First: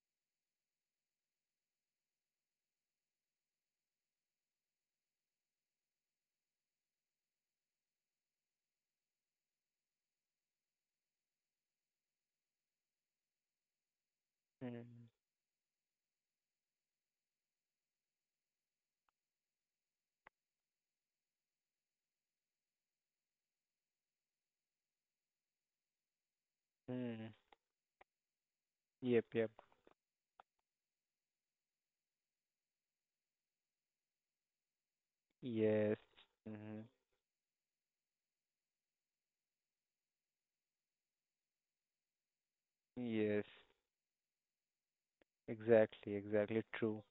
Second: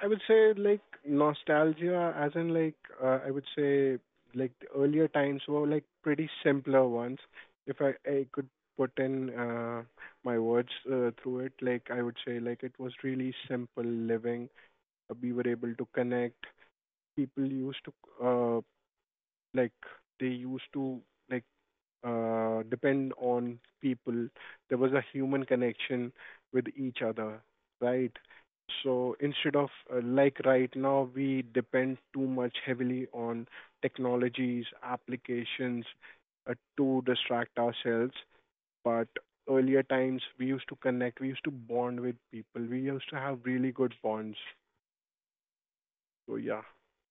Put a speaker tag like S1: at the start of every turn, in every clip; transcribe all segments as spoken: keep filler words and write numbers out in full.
S1: I would say like nostalgia, as in like uh, I would say like the earlier times were like pretty simpler ones. If I I could put in uh, my words uh, through it, like I would say like it was really simple living.
S2: Mm-hmm.
S1: Uh, we were able to connect. People used to uh, like they used to like uh, depend on people. There was a human connection with each other, right? So
S2: Yep, yep.
S1: instead of uh, like right now, we depend too much heavily on technologies, applications
S2: Yes.
S1: uh,
S2: Mm-hmm.
S1: to distract ourselves. But earlier times, we used to connect, we used to bond with people, we used to have
S2: Yes.
S1: really good bonds.
S2: Exactly,
S1: So yeah,
S2: exactly true.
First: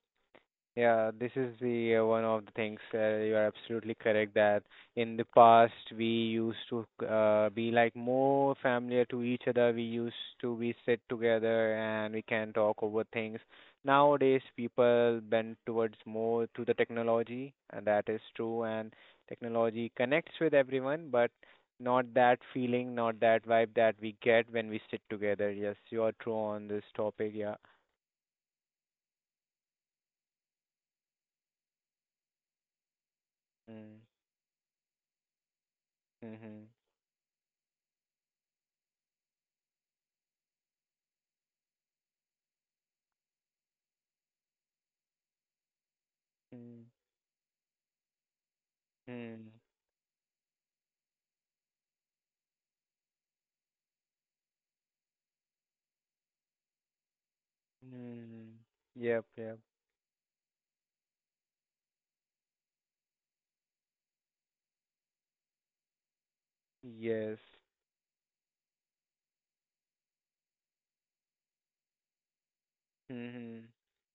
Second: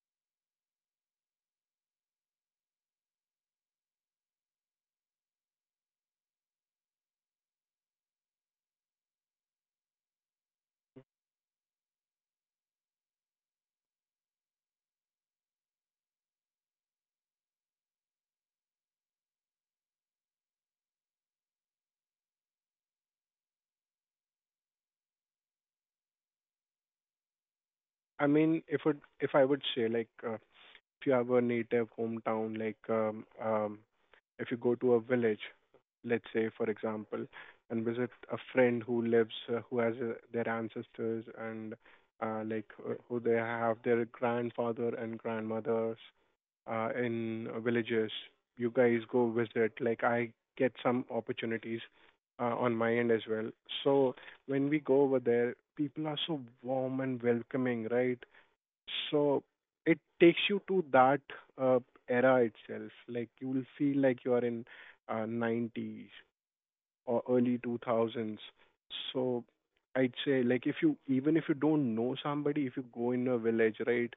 S2: Yeah, this is the uh, one of the things uh, you are absolutely correct that in the past we used to uh, be like more familiar to each other. We used to be sit together and we can talk over things. Nowadays, people bend towards more to the technology, and that is true. And technology connects with everyone, but not that feeling, not that vibe that we get when we sit together. Yes, you are true on this topic. Yeah.
S1: I mean, if it, if I would say like. Uh, if you have a native hometown, like um, um,
S2: Mm-hmm.
S1: if you go to a village, let's say,
S2: Mm-hmm.
S1: for example, and visit a friend who lives, uh, who has uh, their ancestors and uh, like uh, who they have their grandfather and grandmothers uh, in villages. You guys go
S2: Mm-hmm.
S1: visit. Like I get some opportunities uh, on my end as well. So when we go over there, people are so warm and welcoming, right?
S2: Mm. Yep,
S1: So
S2: yep.
S1: it takes you to that uh, era itself. Like you will feel like you are in uh, nineties or
S2: Yes.
S1: early two thousands. So I'd say like if you, even if you don't know somebody, if you go in a
S2: Mm-hmm.
S1: village, right,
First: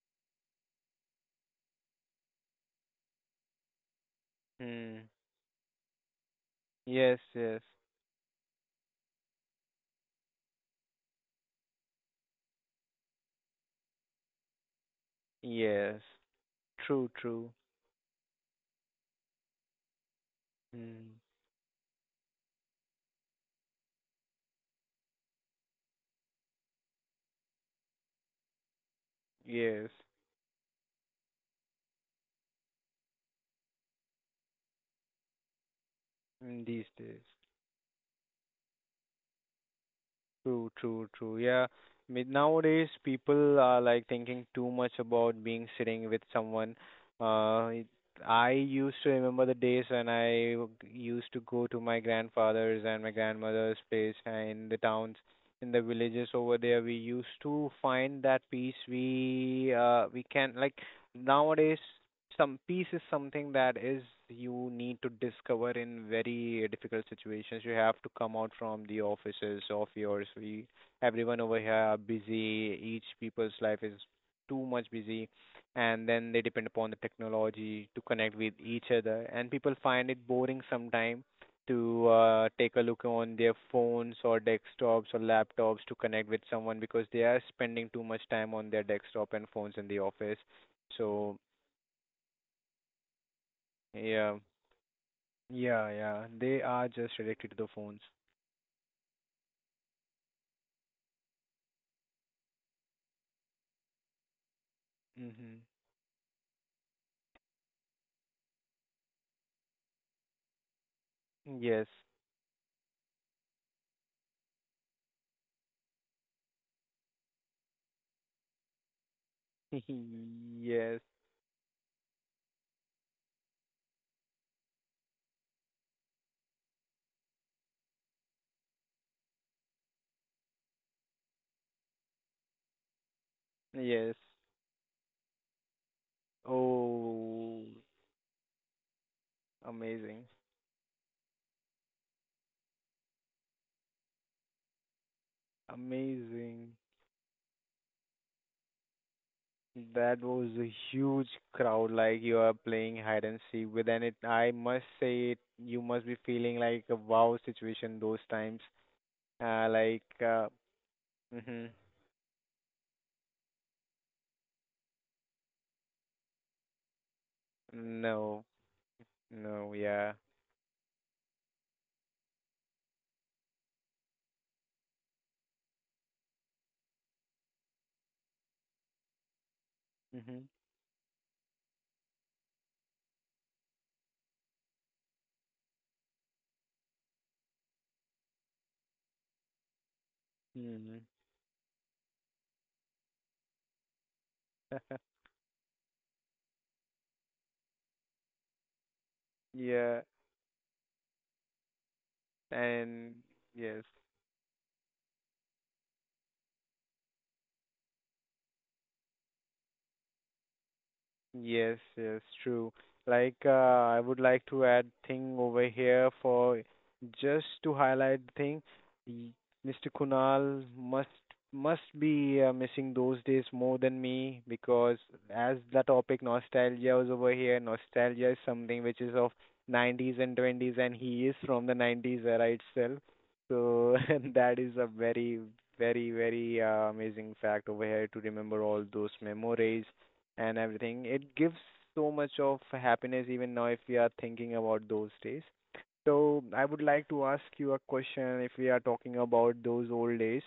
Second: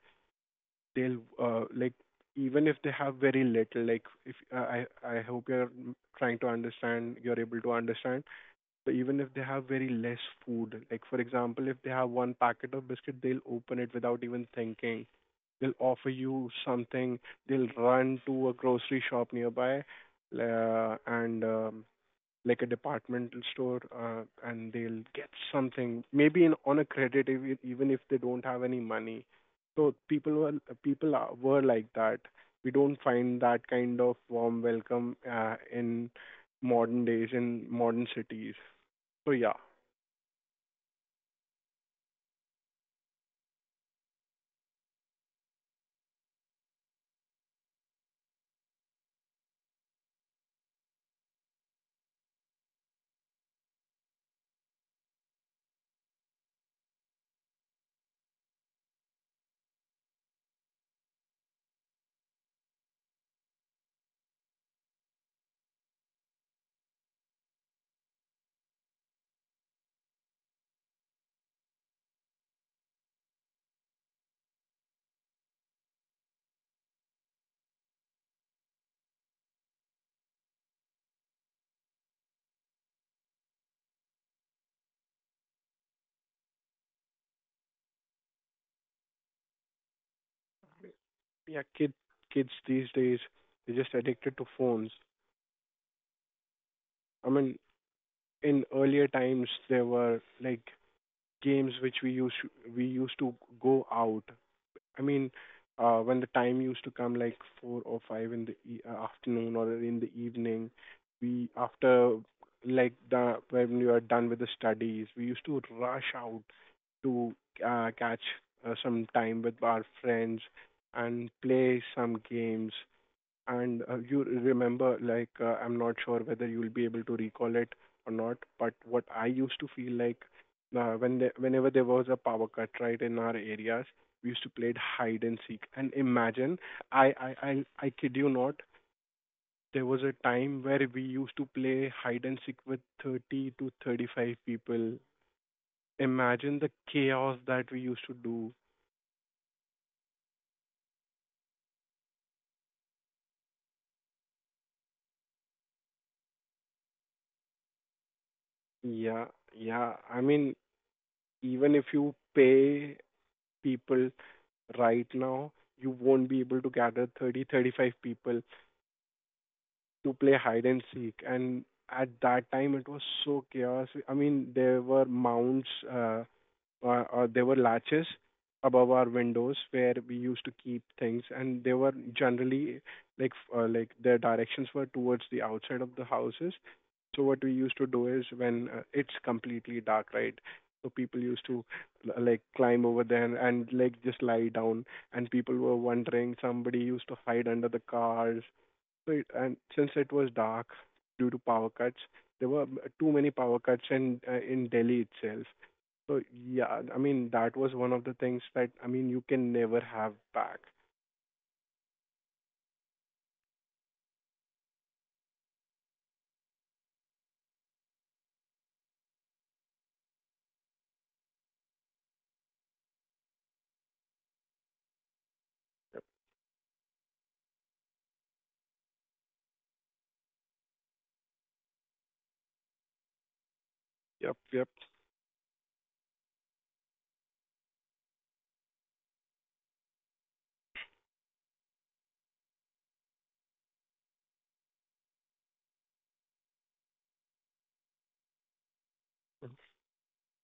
S1: they'll uh, like even if they have very little, like, if I
S2: Mm.
S1: I I hope you're trying to understand,
S2: Yes,
S1: you're
S2: yes.
S1: able to understand. So even if they have very less food, like, for example, if they have one packet of biscuit, they'll open it without even thinking. They'll
S2: Yes.
S1: offer you
S2: True,
S1: something.
S2: true.
S1: They'll run to a grocery shop nearby, uh,
S2: Mm.
S1: and um, like a departmental store, uh, and they'll get something, maybe in, on a credit, if, it- even if they don't have any money.
S2: Yes.
S1: So people were people are, were like that. We don't find that kind of warm welcome uh, in
S2: Mm, these
S1: modern
S2: days.
S1: days, in modern cities. So yeah,
S2: True, true, true. Yeah. I mean, nowadays people are like thinking too much about being sitting with someone. Uh, it- I used to remember the days when I w- used to go to my grandfather's and my grandmother's place and in the towns, in the villages over there. We used to find that peace. We uh we can like nowadays some peace is something that is you need to discover in very difficult situations. You have to come out from the offices of yours. We everyone over here are busy. Each people's life is too much busy, and then they depend upon the technology to connect with each other. And people find it boring sometime to uh, take a look on their phones or desktops or laptops to connect with someone because they are spending too much time on their desktop and phones in the office. So
S1: yeah, kids kids these days they're just
S2: yeah.
S1: addicted to phones.
S2: Yeah, yeah. They are just
S1: I
S2: addicted to
S1: mean,
S2: the phones.
S1: in earlier times there were like games which we used to, we used to go out. I mean,
S2: Mm-hmm.
S1: uh, when the time used to come like four or five in the e- uh, afternoon or in the evening, we
S2: Yes.
S1: after like the when we were done with the studies, we used to rush out to uh, catch uh, some time with our friends
S2: Yes.
S1: and play some games. And uh, you remember like, uh, I'm not sure whether you'll be able to recall it or not, but what I used to feel like uh, when the, whenever there was a power cut, right, in our areas
S2: Yes.
S1: we used to play it, hide and seek, and imagine, i i i,
S2: Oh,
S1: I kid you not, there was a
S2: amazing.
S1: time where we used to play hide and seek with thirty to thirty-five people. Imagine the
S2: Amazing.
S1: chaos that we used to do.
S2: That was a huge crowd. Like you are playing hide and seek with, and it, I must say, it, you must be feeling like a wow situation those times.
S1: Yeah,
S2: Uh,
S1: yeah,
S2: like,
S1: I
S2: uh,
S1: mean,
S2: mm-hmm.
S1: even if you pay people right now, you won't be able to gather thirty, thirty-five people
S2: No, no, yeah.
S1: to play hide and seek. And at that time, it was so chaos. I mean, there were mounts. Uh, uh, uh, there were latches above our windows where we
S2: Mm-hmm.
S1: used to keep things, and they were generally like f- uh, like their directions were towards the outside of the houses. So what we used to do is, when uh, it's completely dark, right, so
S2: Mm-hmm.
S1: people used to l- like climb over there and like just lie down, and people were wondering. Somebody used to hide under the cars. So it- and since
S2: Yeah,
S1: it was dark due to power cuts, there were too
S2: and
S1: many power
S2: yes.
S1: cuts in uh, in Delhi itself. So yeah, I mean, that was one of the things that, I mean, you can never have back.
S2: Yes, yes, true. Like, uh, I would like to add thing over here for just to highlight the thing. y- Mister Kunal must must be uh, missing those days more than me because as the
S1: Yep,
S2: topic nostalgia was over here, nostalgia is something which is of nineties and twenties, and he is from the nineties era itself. So and
S1: yep,
S2: that
S1: yep.
S2: is a very, very, very uh, amazing fact over here to remember all those memories and everything. It gives so much of happiness even now if we are thinking about those days. So I would like to ask you a question if we are talking about those old days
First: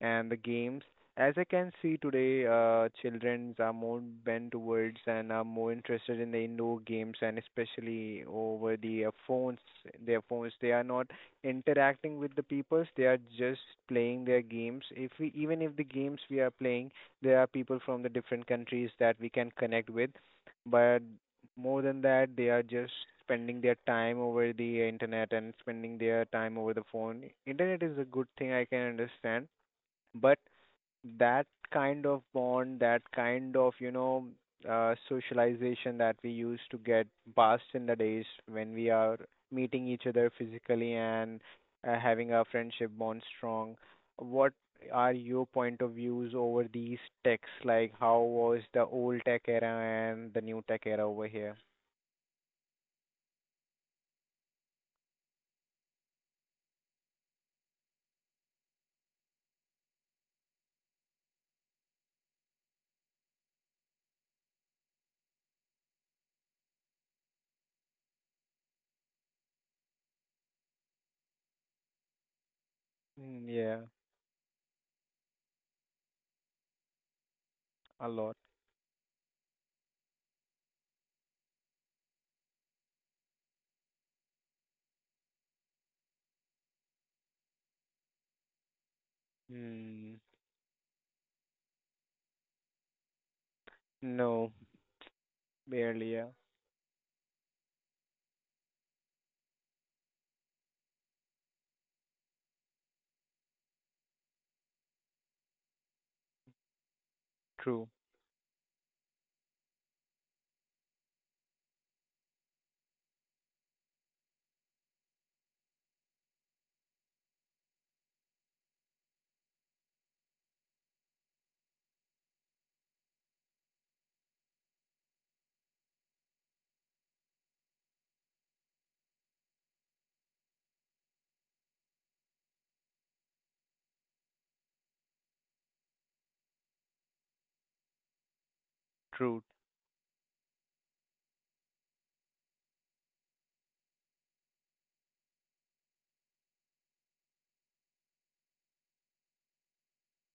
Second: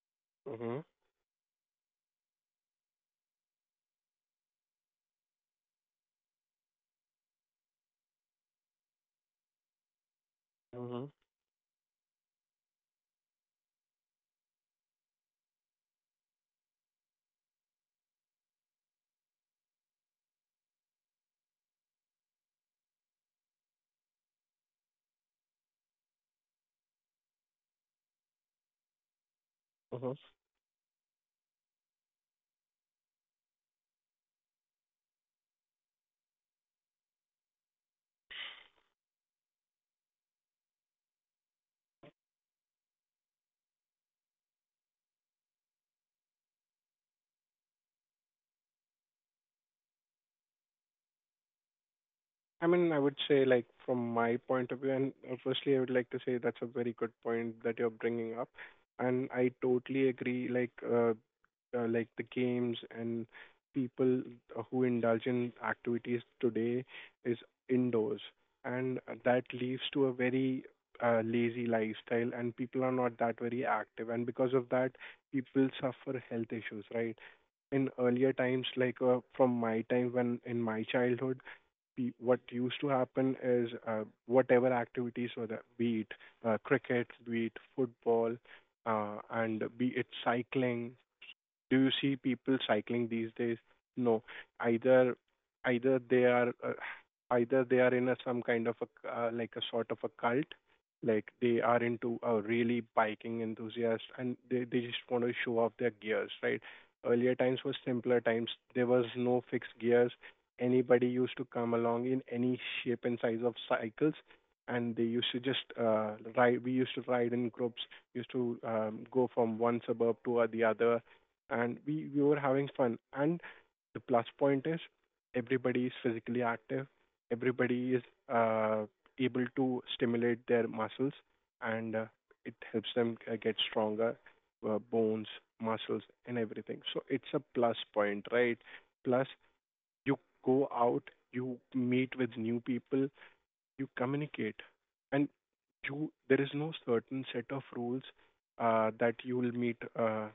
S2: and the
S1: Mm-hmm.
S2: games. As I can see today, uh, children are more bent towards and are more interested in the indoor games and especially over the uh, phones, their phones. They are
S1: Mm-hmm.
S2: not interacting with the peoples. They are just playing their games. If we, even if the games we are playing there are people from the different countries that we can connect with, but more than that, they are just spending their time over the internet and spending their time over the phone. Internet is a good thing, I can understand,
S1: Mm-hmm.
S2: but that kind of bond, that kind of, you know, uh, socialization that we used to get past in the days when we are meeting each other physically and uh, having our friendship bond strong. What are your point of views over these techs? Like, how was the old tech era and the new tech era over here?
S1: I mean, I would say like from my point of view, and uh, firstly, I would like to say that's a very good point that you're bringing up, and I totally agree. Like uh, uh, like the games and people who indulge in activities today is indoors, and that leads to a very uh, lazy lifestyle, and people are not that
S2: Mm,
S1: very
S2: yeah,
S1: active, and because of that, people suffer health issues, right? In
S2: a
S1: earlier
S2: lot.
S1: times, like uh, from my time, when in my childhood, pe- what used to happen is, uh, whatever activities were there, be it uh, cricket, be it football, uh, and be it
S2: Mm,
S1: cycling, do you see people cycling these days? No.
S2: no,
S1: Either either
S2: barely.
S1: they
S2: Yeah,
S1: are uh, either they are in a some kind of a c- uh, like a sort of a cult, like they are into a really biking enthusiast, and they, they just want to show off their gears, right? Earlier times were
S2: true,
S1: simpler times. There was no fixed gears. Anybody used to come along in any shape and size of cycles, and they used to just uh, ride. We used to ride in groups. Used to um, go from one suburb to uh, the other, and we, we were having fun. And the plus point is, everybody is physically active, everybody is uh, able to stimulate their muscles, and uh, it helps them uh, get stronger, uh, bones, muscles, and everything. So it's a plus point, right? Plus,
S2: true.
S1: you go out, you meet with new people, you communicate, and you there is no certain set of rules uh, that you will meet. Uh,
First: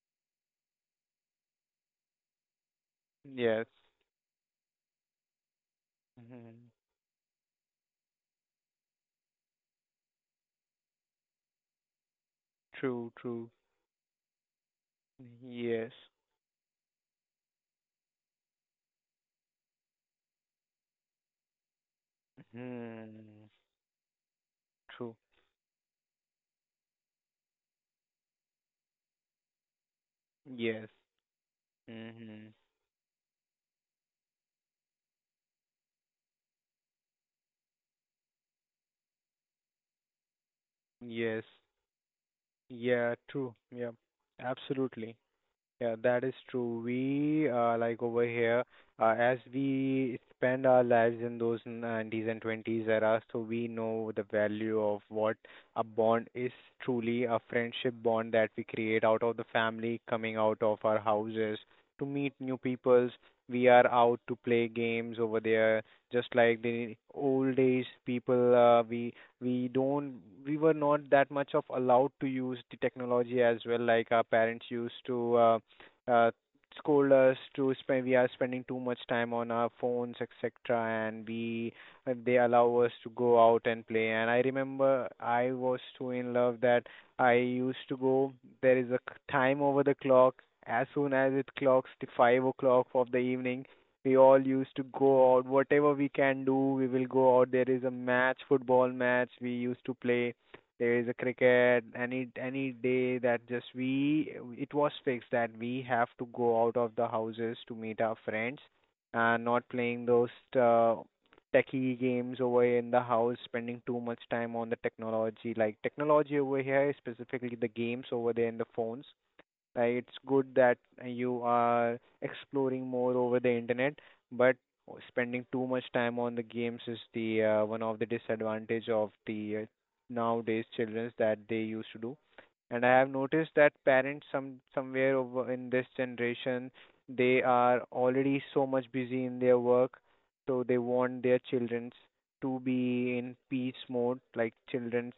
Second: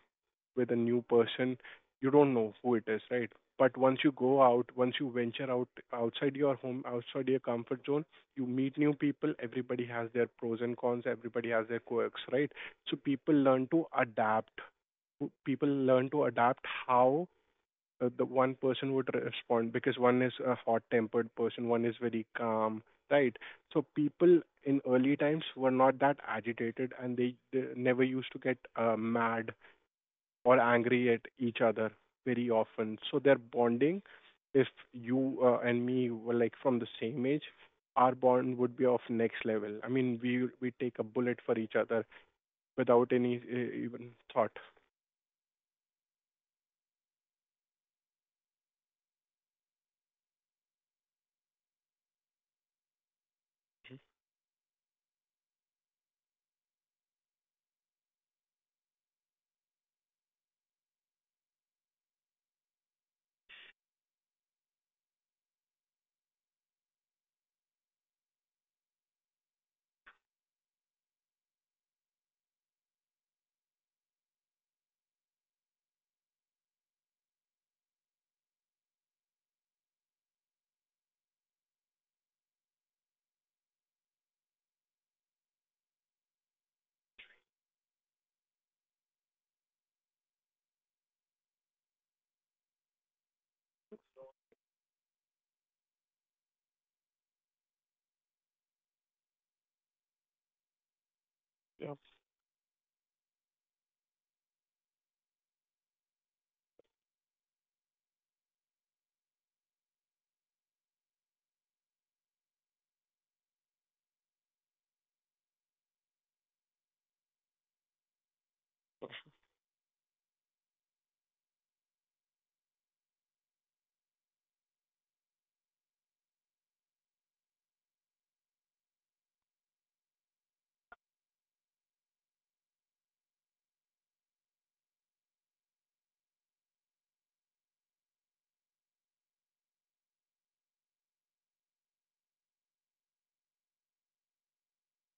S1: With a new person, you don't know who it is, right?
S2: Yes.
S1: But once you go out, once you venture out outside your
S2: Mhm.
S1: home, outside your comfort zone, you meet new people. Everybody has their pros and cons. Everybody has their quirks, right? So
S2: True,
S1: people
S2: true.
S1: learn to adapt. People
S2: Yes.
S1: learn to adapt how uh, the one person would respond, because one is a hot-tempered person, one is very calm, right?
S2: Hmm.
S1: So people in
S2: True.
S1: early times were not that agitated, and they, they never used to get uh, mad or
S2: Yes.
S1: angry at each other very
S2: Hmm.
S1: often. So their bonding, if you uh, and me were like from the same age, our bond would be of next level. I mean, we we take a bullet
S2: Yes.
S1: for each other without
S2: Yeah.
S1: any uh,
S2: True. Yeah.
S1: even thought.
S2: Absolutely. Yeah, that is true. We uh, like over here, uh, as we spend our lives in those nineties and twenties era, so we know the value of what a bond is truly a friendship bond that we create out of the family, coming out of our houses to meet new peoples. We are out to play games over there, just like the old days people. Uh, we we don't we were not that much of allowed to use the technology as well, like our parents used to. Uh, uh, scold us to spend we are spending too much time on our phones, etc., and we and they allow us to go out and play, and I remember I was so in love that I used to go there is a c- time over the clock as soon as it clocks the five o'clock of the evening. We all used to go out whatever we can do. We will go out. There is a match, football match we used to play. There is a cricket,
S1: Yep.
S2: any any day that just we it was fixed that we have to go out of the houses to meet our friends and not playing those uh, techie games over in the house, spending too much time on the technology. Like technology over here, specifically the games over there in the phones, uh, it's good that you are exploring more over the internet, but spending too much time on the games is the uh, one of the disadvantage of the uh, nowadays childrens that they used to do. And I have noticed that parents some somewhere over in this generation they are already so much busy in their work, so they want their childrens to be in peace mode, like childrens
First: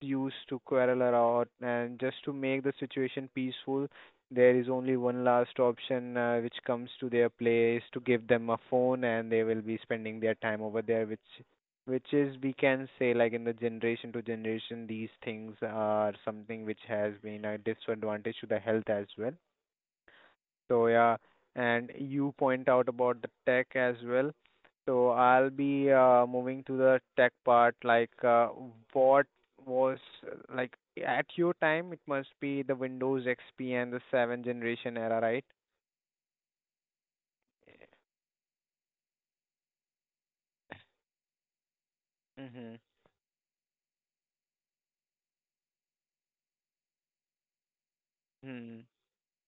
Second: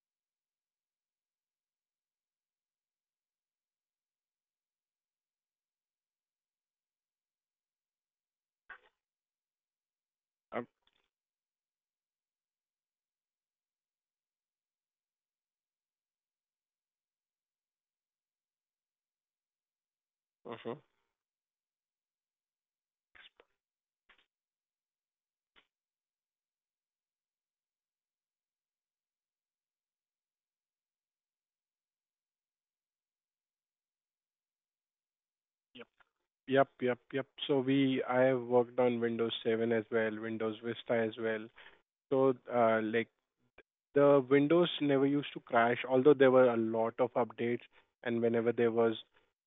S2: used to quarrel a lot, and just to make the situation peaceful, there is only one last option uh, which comes to their place to give them a phone, and they will be spending their time
S1: Um,
S2: over there, which which is we can say like in the generation to generation these things are something which has been a disadvantage to the health as well.
S1: uh-huh.
S2: So yeah, and you point out about the tech as well. So I'll be uh, moving to the tech part, like uh, what was uh, like at your time, it must be the Windows X P and the seventh generation era, right?
S1: Yep, yep, yep. So we I have worked on Windows seven as well, Windows Vista as well. So
S2: Mm-hmm.
S1: uh, like the Windows never used to crash, although there were a lot of updates, and whenever there
S2: Hmm.
S1: was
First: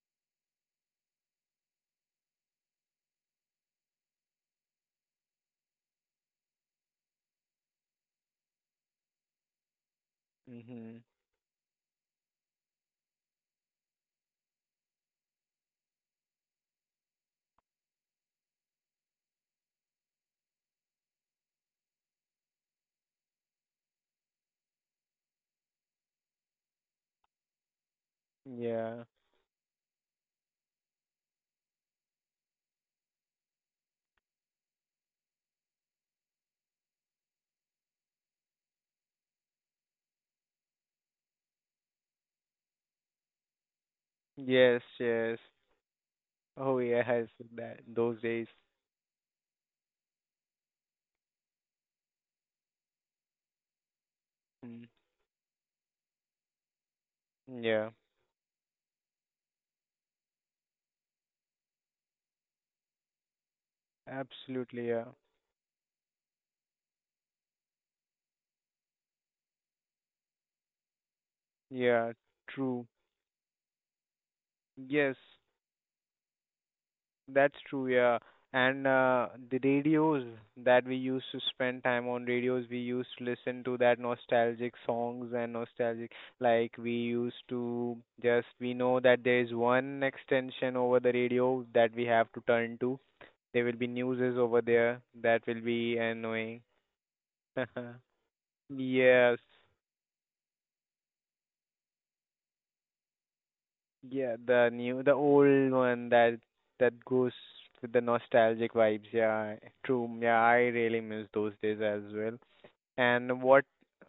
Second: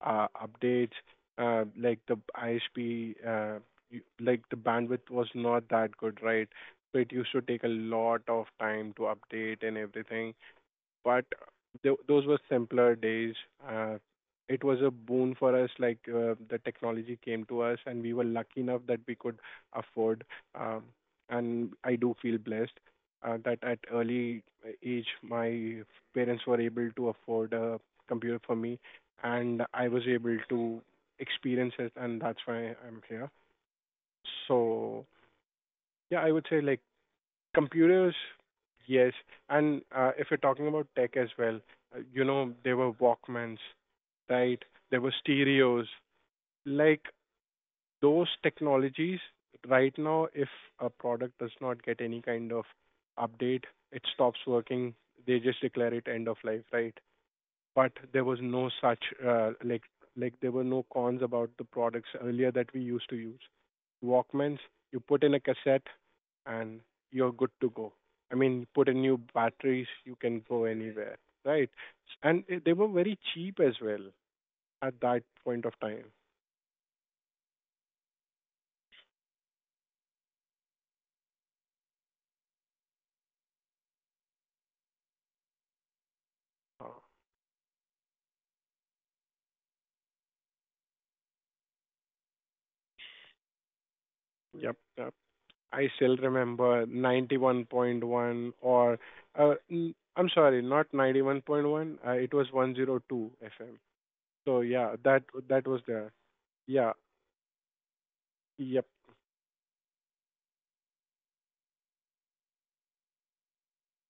S1: uh, updates, uh, like the I S P, uh, you- like the bandwidth was not that good, right? So it used to take a lot of time to update and everything,
S2: Mm-hmm.
S1: but th- those were simpler days. Uh, it was a boon for us, like uh, the technology came to us, and we were lucky enough that we could afford. Um, and I do feel blessed uh, that at early age, my parents were able to afford a computer for me,
S2: Yeah.
S1: and I was able to experience it, and that's why I'm here. So yeah, I would say like, computers, yes. And uh, if you're talking about tech as well, uh, you know, there were Walkmans, right?
S2: Yes,
S1: There were
S2: yes.
S1: stereos.
S2: Oh
S1: Like
S2: yes, that those
S1: those
S2: days.
S1: technologies, right now, if a product does not get any kind of update, it stops
S2: Mm.
S1: working. They just declare it end of life, right?
S2: Yeah.
S1: But there was no such, uh, like, like there were no cons about the products earlier that we used to use. Walkmans,
S2: Absolutely,
S1: you
S2: yeah.
S1: put in a cassette, and you're good to go. I mean, you put in new batteries, you can go anywhere, right?
S2: Yeah,
S1: And uh, they were
S2: true.
S1: very cheap as well at
S2: Yes.
S1: that point of time.
S2: That's true, yeah. And uh, the radios that we used to spend time on radios, we used to listen to that nostalgic songs and nostalgic like
S1: Uh,
S2: we used to just we know that there is one extension over the radio that we have to turn to. There will be newses over
S1: Yep,
S2: there
S1: yep.
S2: that will
S1: I
S2: be
S1: still
S2: annoying.
S1: remember ninety-one point one, or
S2: Yes.
S1: uh, n- I'm sorry, not ninety-one point one. Uh, it was one oh two F M.
S2: Yeah,
S1: So
S2: the
S1: yeah,
S2: new, the
S1: that that
S2: old
S1: was
S2: one
S1: there.
S2: that
S1: Yeah.
S2: that goes with the nostalgic
S1: Yep.
S2: vibes. Yeah, true. Yeah, I really miss those days as well. And what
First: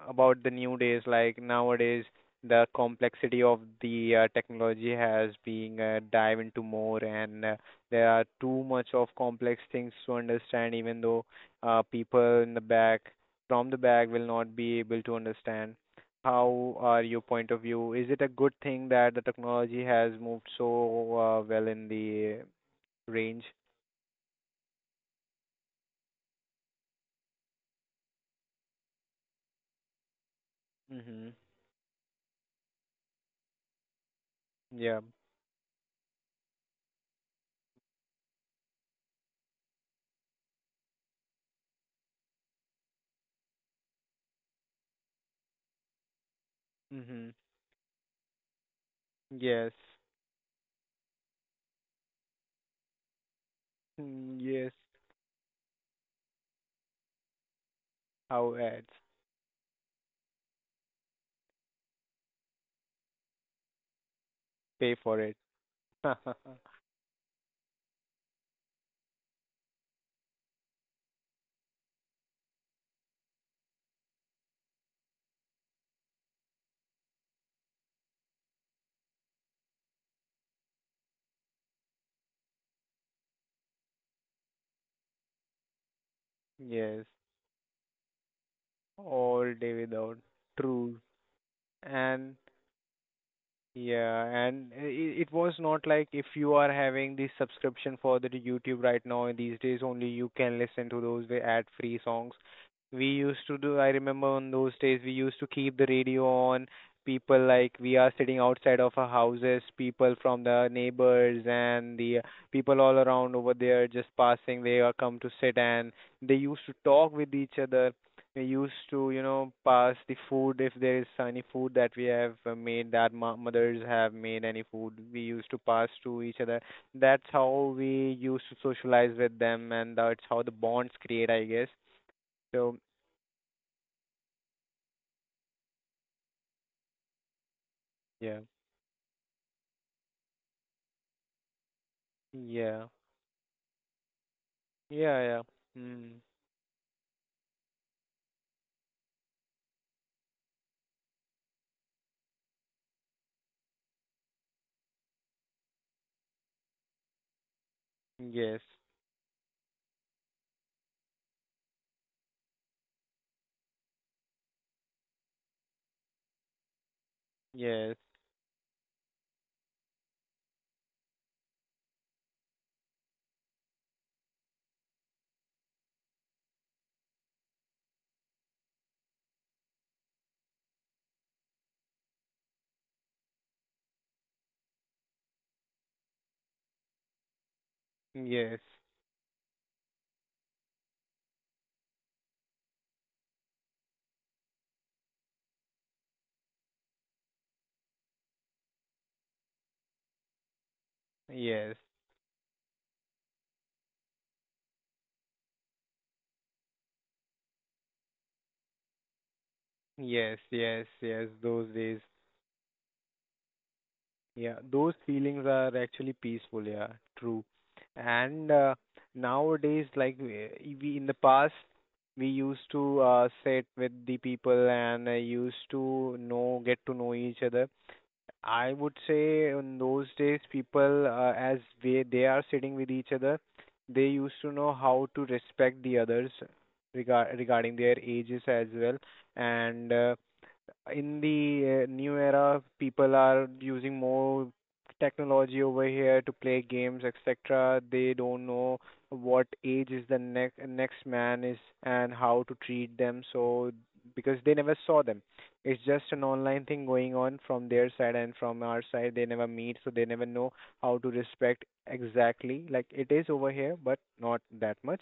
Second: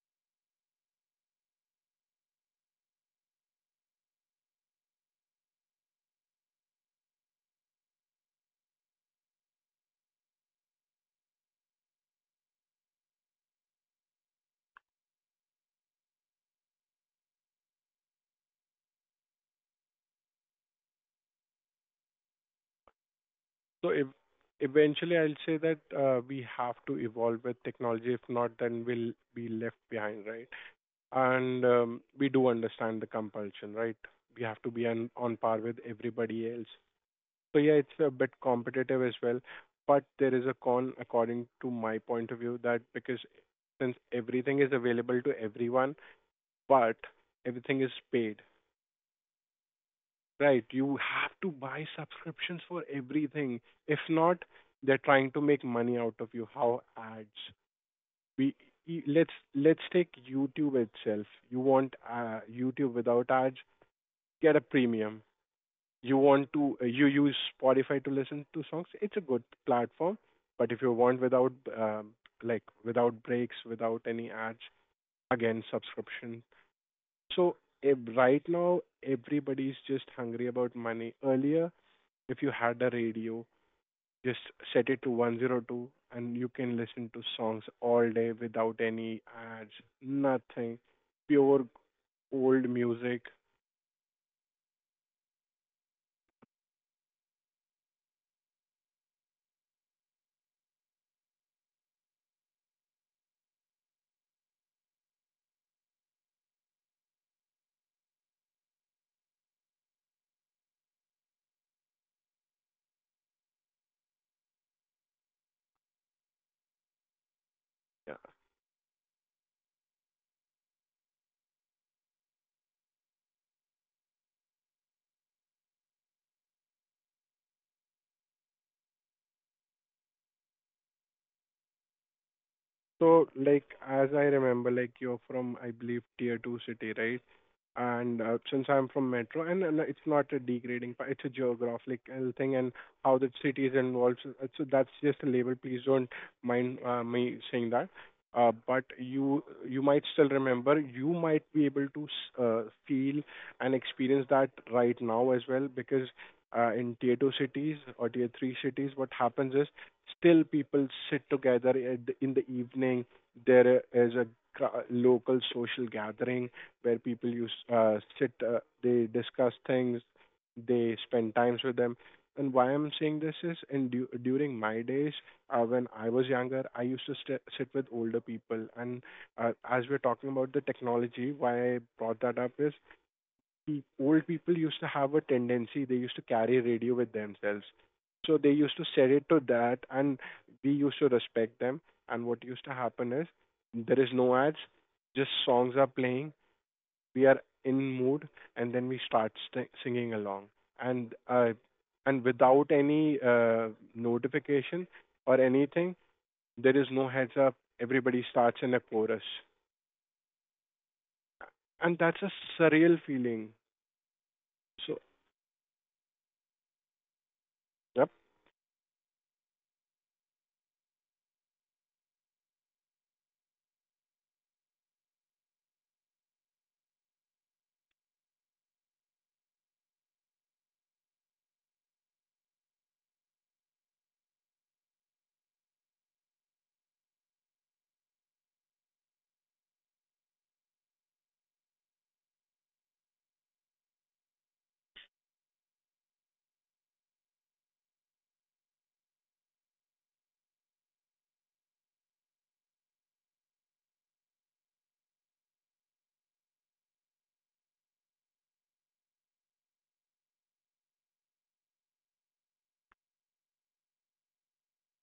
S2: about the new days? Like nowadays, the complexity of the uh, technology has been uh, dive into more, and uh, there are too much of complex things to understand. Even though uh, people in the back, from the back, will not be able to understand. How are your point of view? Is it a good thing that the technology has moved so uh, well in the range?
S1: So ev- Eventually, I'll say that uh, we have to evolve with technology. If not, then we'll be left behind, right?
S2: Mhm.
S1: And um, we do understand the compulsion, right? We have to be
S2: Yeah.
S1: on, on par with everybody else. So yeah, it's a bit competitive as well, but there is a con according to my point of view that, because since everything is available to everyone, but
S2: Mhm.
S1: everything is paid,
S2: Yes.
S1: right. You have to buy subscriptions for everything. If
S2: Mm,
S1: not,
S2: yes.
S1: they're trying to make money out of you. How? Ads? We,
S2: How
S1: e-
S2: adds.
S1: let's let's take YouTube itself. You want uh, YouTube without ads? Get a
S2: Pay for
S1: premium.
S2: it.
S1: You want to uh, you use Spotify to listen to songs? It's a good platform. But if you want without um, like without breaks, without any ads, again subscription. So if right now everybody's just hungry about money. Earlier if you had a radio, just set it to one zero two and you can
S2: Yes,
S1: listen to songs all day without any
S2: all
S1: ads,
S2: day without.
S1: nothing.
S2: True.
S1: Pure
S2: And
S1: old music.
S2: yeah, and i- i- it was not like if you are having the subscription for the YouTube right now, and these days only you can listen to those the ad-free songs. We used to do, I remember on those days, we used to keep the radio on. People like we are sitting outside of our houses, people from the neighbors and the uh, people all around over there just passing, they are come to sit and they used to talk with each other.
S1: Yeah.
S2: We used to you know pass the food if there is any food that we have uh, made, that ma- mothers have made any food, we used to pass to each other. That's how we used to socialize with them, and that's how the bonds create, I guess. So
S1: So, like, as I remember, like, you're from, I believe, tier two city, right? And uh,
S2: yeah,
S1: since I'm from metro, and, and it's not a degrading, part, it's a geographical thing, and
S2: yeah,
S1: how the city is involved. So, uh, so that's
S2: yeah,
S1: just a
S2: yeah,
S1: label. Please don't
S2: mm.
S1: mind uh, me saying that. Uh, but you you might still remember. You might be able to s- uh, feel and experience that right now as well, because uh, in tier two cities or tier three
S2: yes,
S1: cities, what happens is still, people sit together at the- in the evening. There is a ca- local social gathering where people use
S2: yes,
S1: uh, sit. Uh, they discuss things. They spend times with them. And why I'm saying this is, and du- during my days, uh, when I was younger, I used to st- sit with older people. And uh, as we're talking about the technology, why I brought that up is pe- old people used to have a tendency, they used to carry radio with themselves, so they
S2: yes,
S1: used to set it to that, and we used to respect them. And what used to happen is there is no ads, just songs are playing, we are in mood, and then we start st- singing along. and uh,
S2: yes,
S1: and without any uh, notification or anything, there is no heads up, everybody starts in a chorus,
S2: yes, yes, yes, yes, those
S1: and
S2: days.
S1: that's a surreal feeling.
S2: Yeah, those
S1: So
S2: feelings are actually peaceful. Yeah, true.
S1: yep.
S2: And uh, nowadays, like we we- in the past, we used to uh, sit with the people and uh, used to know, get to know each other. I would say in those days, people uh, as they they are sitting with each other, they used to know how to respect the others, regard regarding their ages as well, and uh, in the uh, new era, people are using more technology over here to play games, et cetera. They don't know what age is the next next man is and how to treat them. So because they never saw them, it's just an online thing going on from their side and from our side. They never meet, so they never know how to respect exactly. Like it is over here, but not that much.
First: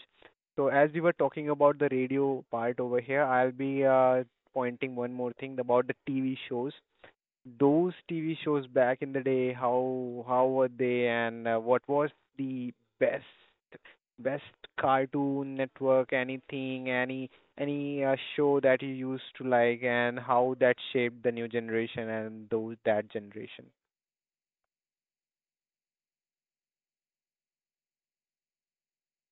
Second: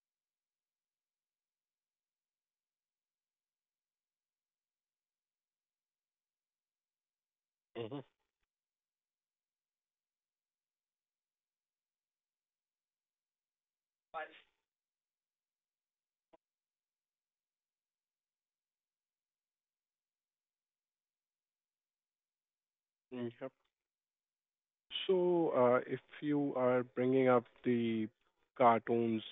S2: So as we were talking about the radio part over here, I'll be uh, pointing one more thing about the T V shows. Those
S1: Hmm.
S2: T V shows back in the day, how how were they, and uh, what was the best best Cartoon Network, anything, any any uh, show that you used to like, and how that shaped the new generation and those that generation.
S1: So, uh, if you are bringing up the cartoons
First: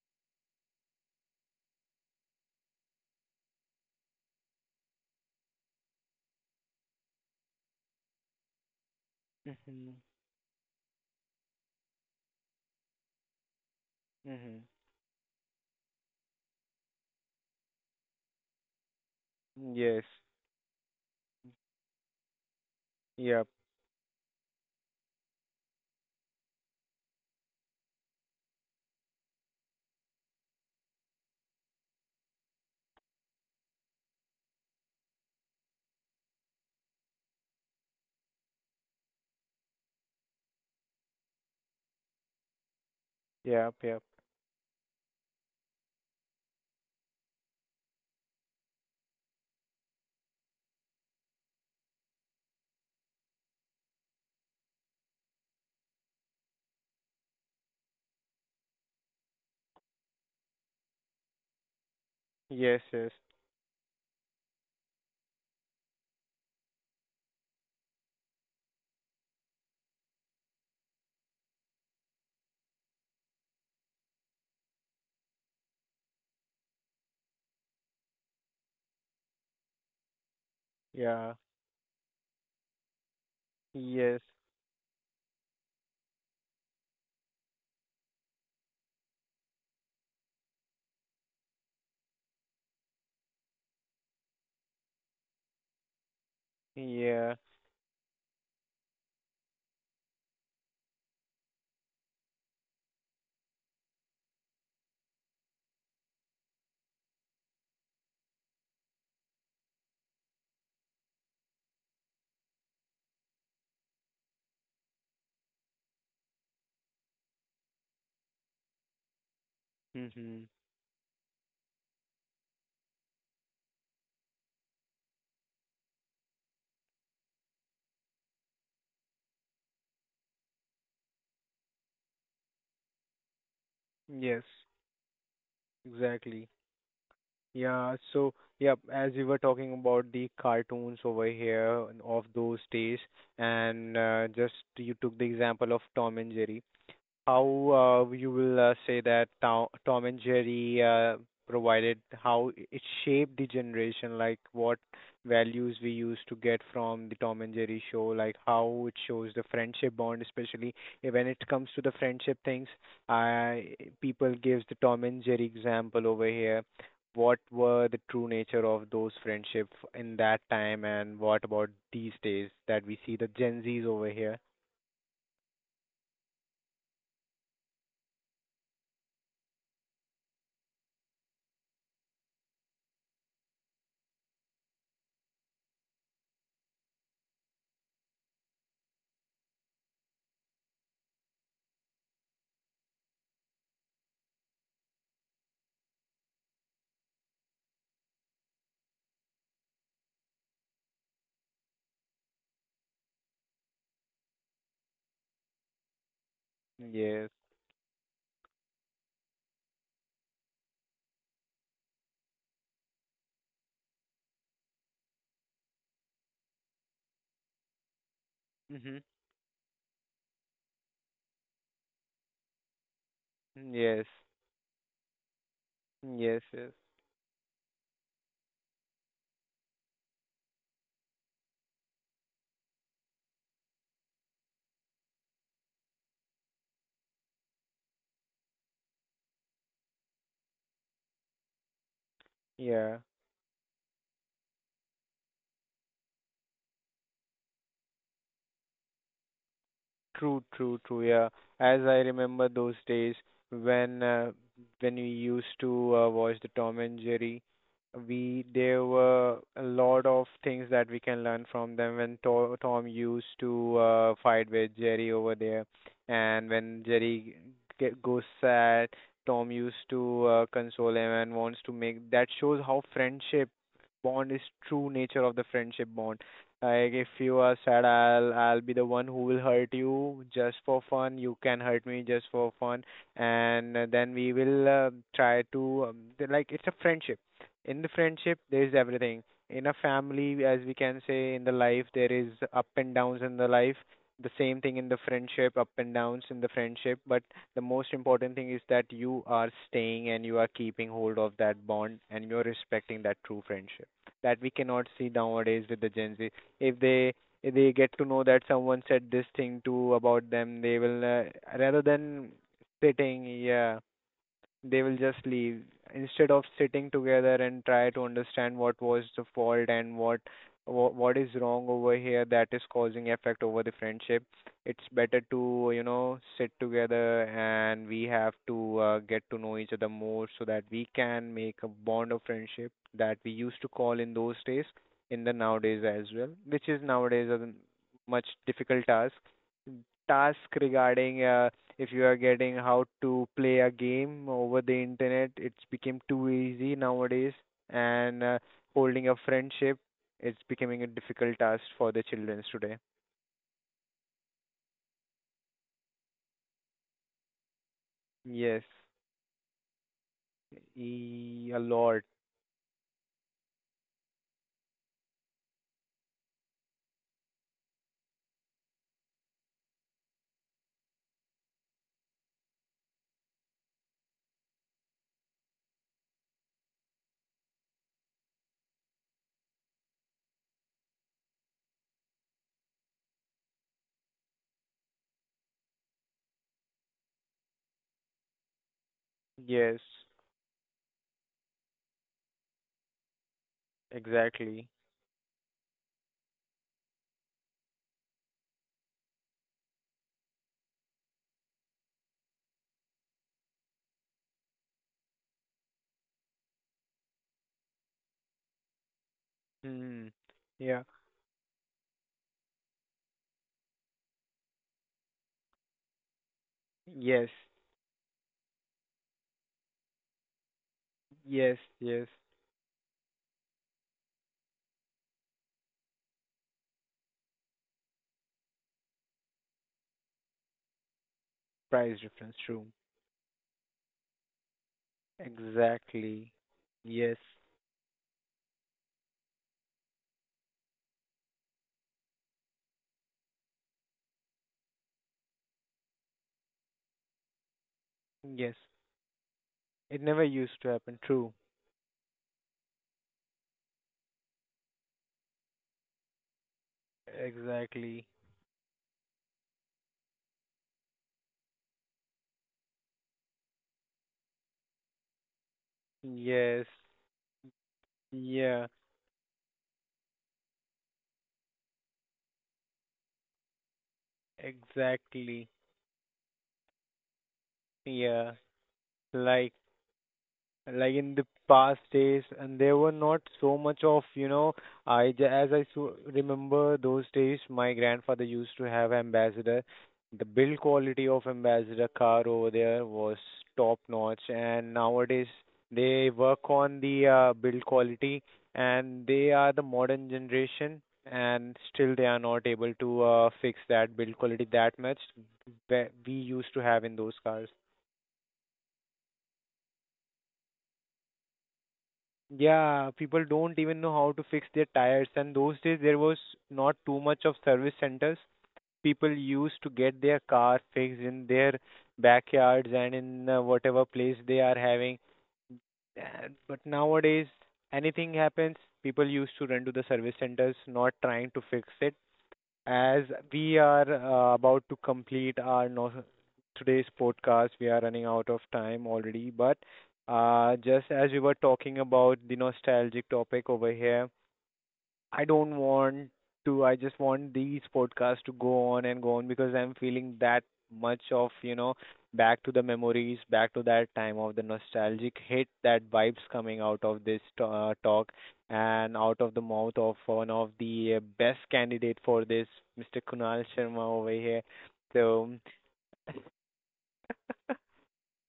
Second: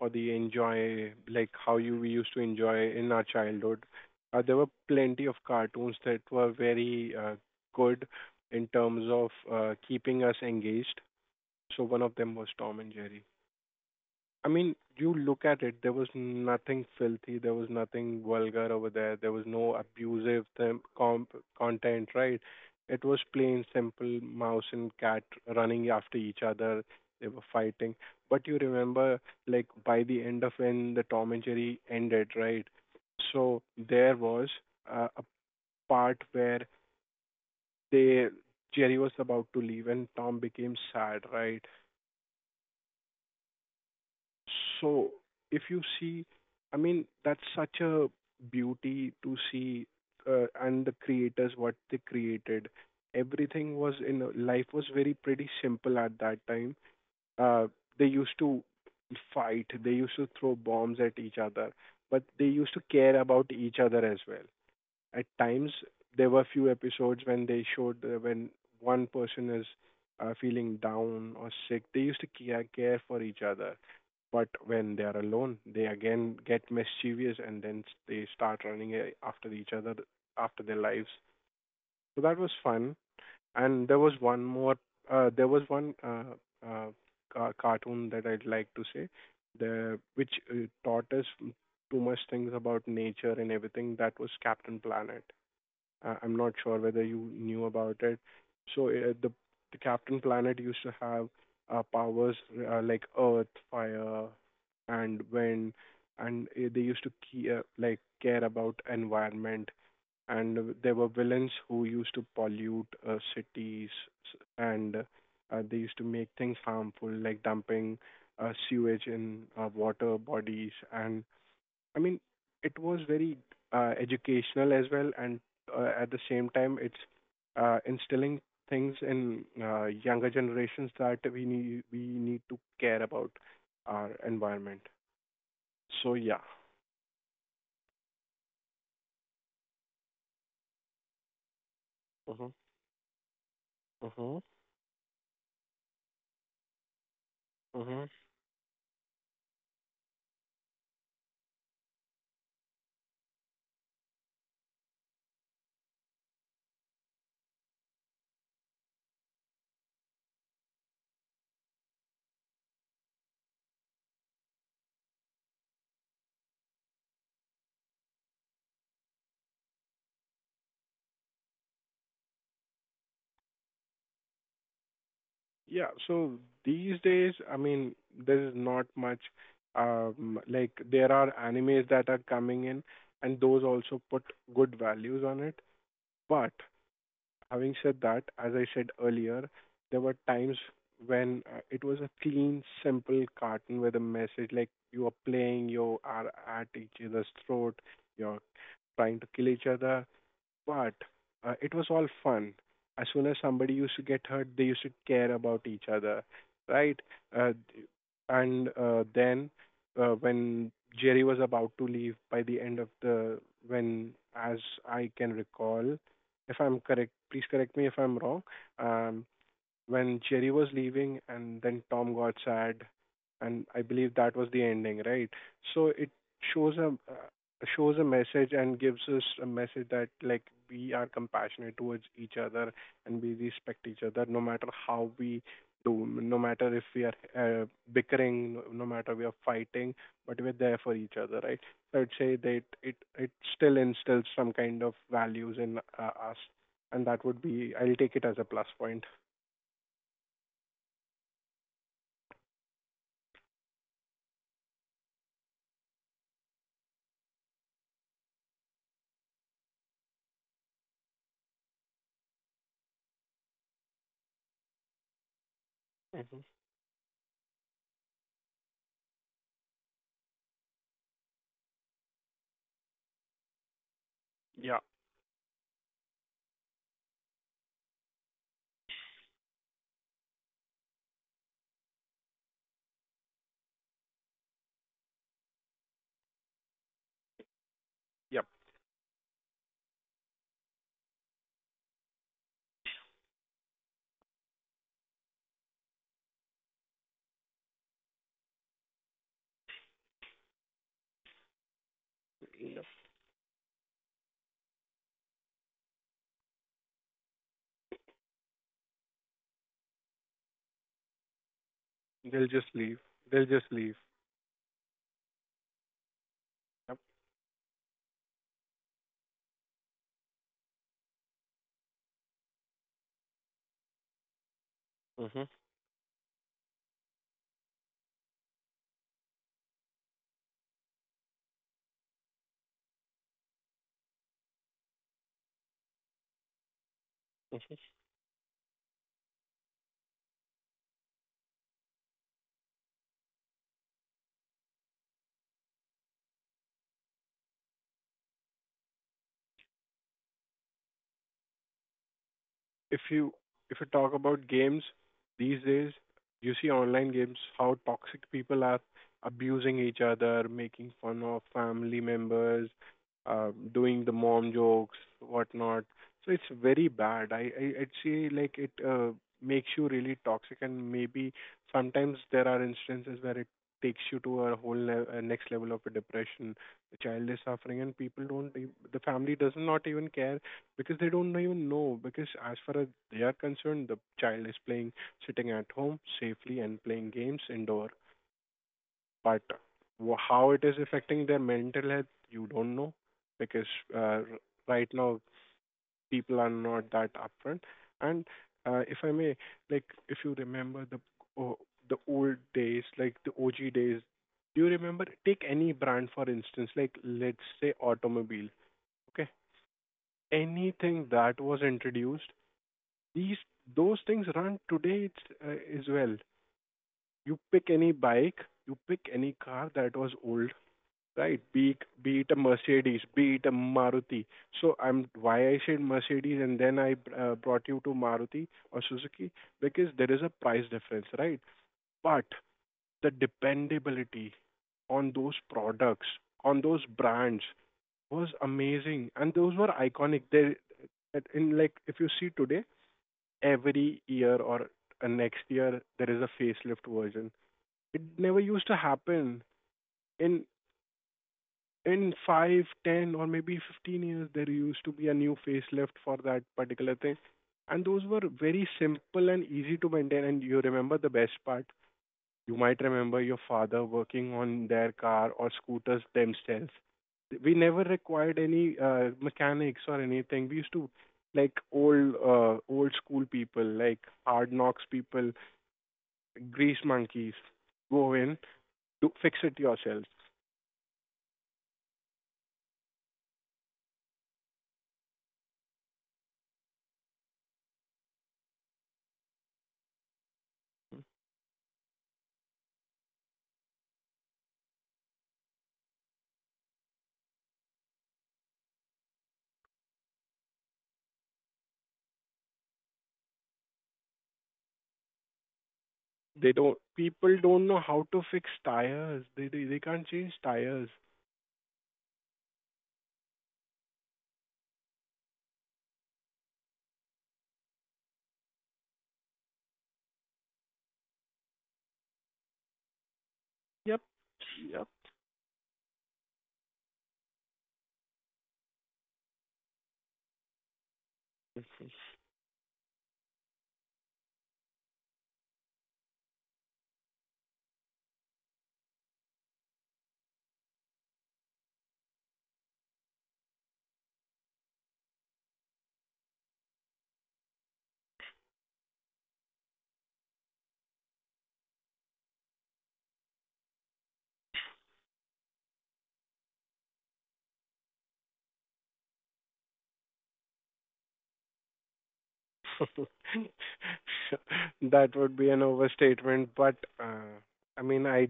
S1: or the enjoy, like how you we used to enjoy in our childhood, uh, there were plenty of cartoons that were very uh, good in terms of uh,
S2: Mhm.
S1: keeping us engaged. So one of them was Tom and Jerry. I
S2: Mhm.
S1: mean, you look at it, there was nothing filthy, there was nothing vulgar over there, there was no
S2: Yes.
S1: abusive them comp content, right? It was
S2: Yep.
S1: plain, simple mouse and cat running after each other. They were fighting. But you remember, like, by the end of when the Tom and Jerry ended, right? So there was uh, a part where they Jerry was about to leave and Tom became sad, right?
S2: Yep. Yep.
S1: So if you see, I mean, that's such a beauty to see, uh, and the creators, what they created. Everything was in a- life was very pretty simple at that time. Uh, they used to fight, they used to throw bombs at each other, but they used
S2: Yes.
S1: to
S2: Yes.
S1: care about each other as well. At times there were few episodes when they showed, uh, when one person is uh, feeling down or sick, they used to care, care for each other. But when they are alone, they again get mischievous, and then s- they start running a- after each other, after their lives.
S2: Yeah.
S1: So that was fun. And there was
S2: Yes.
S1: one more, uh, there was one uh, uh, ca- cartoon that I'd like to say, the which uh, taught us too much things about nature and everything, that was Captain Planet. I- I'm not sure whether you
S2: Yeah.
S1: knew about it. So uh, the the Captain Planet used to have uh, powers uh, like earth, fire, and wind, and uh, they used to ke- uh, like care about environment. And there were villains who used to pollute uh, cities, s- and uh, they used to make things harmful, like dumping uh, sewage in uh, water
S2: Mhm.
S1: bodies. And I mean, it was very uh, educational as well, and uh, at the same time, it's uh, instilling things in uh, younger generations that we need we need to care about our
S2: Yes.
S1: environment. So yeah.
S2: Exactly. Yeah, so yeah, as we were talking about the cartoons over here of
S1: Mhm.
S2: those days, and uh,
S1: Mhm.
S2: just you took the example of Tom and Jerry, how
S1: Mhm.
S2: uh, you will uh, say that Tom, Tom and Jerry uh, provided, how it shaped the generation, like what values we used to get from the Tom and Jerry show, like how it shows the friendship bond, especially eh, when it comes to the friendship things. I, people gives the Tom and Jerry example over here. What were the true nature of those friendship in that time, and what about these days that we see the Gen Zs over here?
S1: Yeah. So these days, I mean, there is not much. Um, like there are animes that are coming in, and those also put good values on it. But having said that, as I said earlier, there were times when uh, it was a clean, simple cartoon with a message, like you are playing, you are at each other's throat, you're trying to kill each other, but uh, it was all fun. As soon as somebody used to get hurt, they used to care about each other, right?
S2: Yes.
S1: Uh, d- and uh, then uh, when Jerry was about to leave, by the end of the when, as I can recall, if I'm correct, please correct me if I'm wrong.
S2: Hmm.
S1: Um, when Jerry was leaving and then Tom got sad, and I
S2: Yes.
S1: believe that was the ending, right? So it
S2: Yes, yes.
S1: shows a uh, shows a message and gives us a message that, like, we are compassionate towards each other and we respect each other no matter how we do, no matter if we are uh, bickering, no, no matter we are fighting, but we're there for each other, right? So I'd say that it
S2: Yeah.
S1: it still instills some kind of values in uh, us, and that would be, I'll take it as a plus point.
S2: True, true, true. Yeah. As I remember those days when uh, when we used to uh, watch the Tom and Jerry, we there were a lot of things that we can learn from them when to Tom used to uh, fight with Jerry over there,
S1: Mhm.
S2: and when Jerry get, goes sad, Tom used to uh, console him and wants to make, that shows how friendship bond is,
S1: Yeah.
S2: true nature of the friendship bond. Like if you are sad, I'll I'll be the one who will hurt you just for fun. You can hurt me just for fun, and uh, then we will uh, try to um, th- like it's a friendship. In the friendship,
S1: Yep.
S2: there is everything. In a family, as we can say, in the life, there is up and downs in the life. The same thing in the friendship, up and downs in the friendship. But the most important thing is that you are staying and you are keeping hold of that bond and you're
S1: Yep.
S2: respecting that true friendship that we cannot see nowadays with the Gen Z. if they if they get to know that someone said this thing to about them, they will uh, rather than
S1: They'll just leave.
S2: sitting,
S1: They'll just
S2: yeah,
S1: leave.
S2: they will just leave, instead of sitting
S1: Yep.
S2: together and try to understand what was the fault and what wha- what is wrong over here that is causing effect over the friendship. It's better
S1: Mm-hmm.
S2: to you know sit together and we have to uh, get to know each other more, so that we can make a bond of friendship that we used to call in those days in the nowadays as well, which is nowadays a much difficult task task regarding uh, if you are getting how to play a game over the internet, it's become too easy nowadays, and uh, holding a friendship, it's becoming a difficult task for the children today.
S1: If you if you talk about games these days, you see online games, how toxic people
S2: Yes.
S1: are abusing each other, making fun of
S2: E- a
S1: family
S2: lot.
S1: members, uh, doing the mom jokes, whatnot. So it's very bad. I, I I'd say, like, it uh, makes you really toxic, and maybe sometimes there are instances where it takes you to a whole le- a next level of a depression. The child is suffering, and people don't, e- the family does not even care because they don't even know, because as far as they are concerned, the child is playing, sitting at home safely and playing games indoor. But
S2: Yes.
S1: wh- how it is affecting their mental health, you don't know, because uh, r-
S2: Exactly.
S1: right now people are not that upfront. And uh, if I may, like, if you remember the oh, the old days, like the OG days, do you remember, take any brand for instance, like let's say automobile, okay,
S2: Hmm. Yeah.
S1: anything that was introduced, these those things run today, it's, uh, as well.
S2: Yes.
S1: You pick any bike, you pick any car that was old, right?
S2: Yes.
S1: be it,
S2: Yes.
S1: be it a Mercedes, be it a Maruti. So I'm, why I said Mercedes and then I uh, brought you to Maruti or Suzuki, because there is a price difference, right?
S2: Price
S1: But
S2: difference, true.
S1: the dependability on those products,
S2: Exactly.
S1: on those
S2: Yes.
S1: brands, was amazing, and those were iconic. They, in, like, if you see today, every year or uh, next year, there is a facelift version. It never
S2: Yes,
S1: used to happen.
S2: it never
S1: In
S2: used to happen, true.
S1: in five, ten, or maybe fifteen years, there used to be a new facelift for that particular thing, and those
S2: Exactly.
S1: were very simple and easy to maintain. And you remember the best part? You might remember your father working on their car or scooters
S2: Yes.
S1: themselves. We never required
S2: Yeah.
S1: any uh, mechanics or anything. We used to, like, old uh, old school people, like hard knocks people,
S2: Exactly.
S1: grease monkeys, go
S2: Yeah.
S1: in to fix
S2: Like
S1: it yourself.
S2: like in the past days, and there were not so much of, you know, I j- as I so remember those days, my grandfather used to have Ambassador. The build quality of Ambassador car over there was top notch, and nowadays they work on the uh, build quality, and they are the modern generation and still they are not able to uh, fix that build quality that much that we
S1: They
S2: used to
S1: don't.
S2: have in those
S1: People
S2: cars.
S1: don't know how to fix tires. They they, they can't change tires.
S2: Yeah, people don't even know how to fix their tires, and those days there was not too much of service centers. People used to get their car fixed in their backyards and in uh, whatever
S1: Yep,
S2: place they are
S1: yep.
S2: having. And but nowadays, anything happens, people used to run to the service centers, not trying to fix it. As we are uh, about to complete our no- today's podcast, we are running out of time already. But uh, just as we were talking about the nostalgic topic over here, I don't want to. I just want these podcasts to go on and go on, because I'm feeling that much of, you know, back to the memories, back to that time of the nostalgic hit, that vibes coming out of this t- uh, talk and out of the mouth of one of the uh, best candidate for this, Mister Kunal Sharma over here.
S1: That
S2: So
S1: would be an overstatement, but uh, I mean, I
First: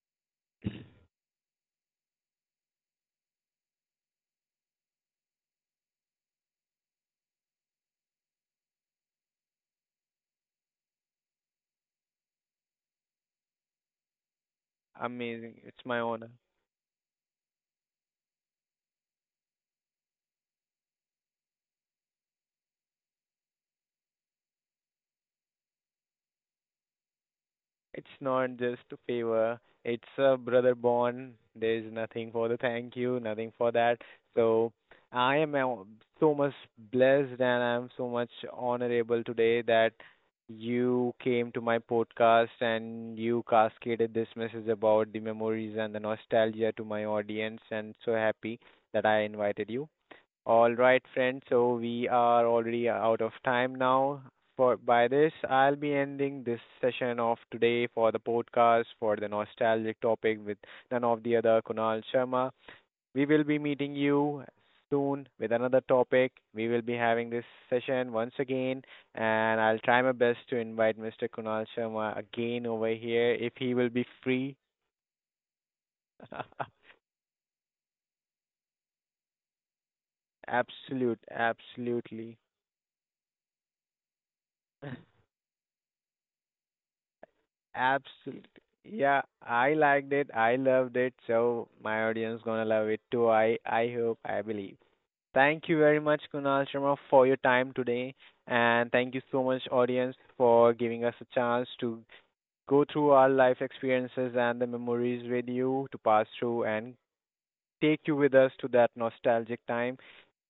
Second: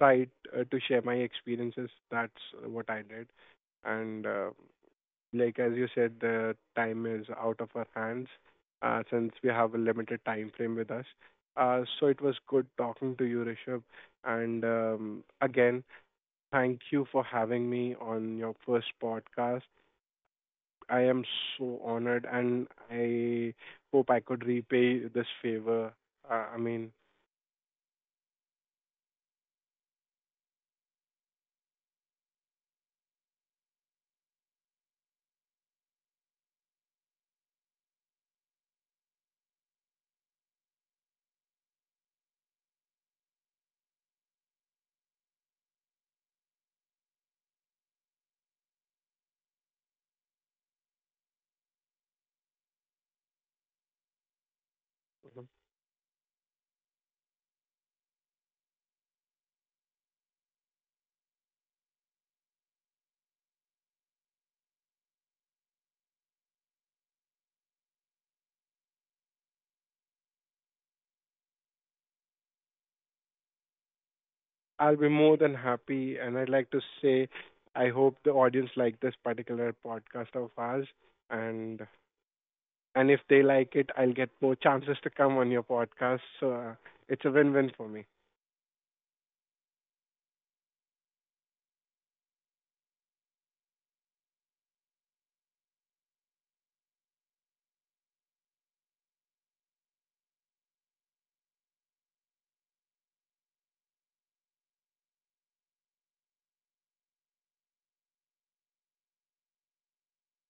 S1: tried uh, to share my experiences. That's what I did, and uh, like as you said, the time is out of our hands, uh, since we have a limited time frame with us. Uh, so it was good talking to you, Rishabh, and um,
S2: amazing.
S1: again,
S2: It's my honor.
S1: thank you for having me on your first podcast. I am so honored, and I hope I could repay this favor. Uh, I mean,
S2: It's not just a favor. It's a brother bond. There's nothing for the thank you, nothing for that. So I am uh, so much blessed and I'm so much honorable today that you came to my podcast and you cascaded this message about the memories and the nostalgia to my audience, and so happy that I invited you. All right, friends. So we are already out of time now. For by this, I'll be ending this session of today for the podcast for the nostalgic topic with none of the other Kunal Sharma. We will be meeting you soon with another topic. We will be having this session once again, and I'll try my best to invite Mister Kunal Sharma again over here if he will be free.
S1: I'll be more than happy, and I'd like to say, I hope the audience liked this particular podcast of ours,
S2: Absolute,
S1: and
S2: absolutely.
S1: And if they like it, I'll get more chances to come on your podcast. So uh, it's a win-win for me.
S2: Absolutely. Yeah, I liked it. I loved it. So my audience gonna love it too. I I hope. I believe. Thank you very much, Kunal Sharma, for your time today, and thank you so much, audience, for giving us a chance to go through our life experiences and the memories with you to pass through and take you with us to that nostalgic time.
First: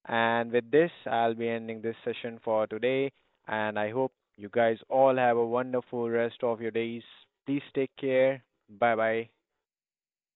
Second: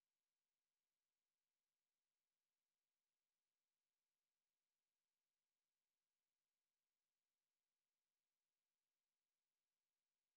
S2: And with this, I'll be ending this session for today. And I hope you guys all have a wonderful rest of your days. Please take care. Bye bye.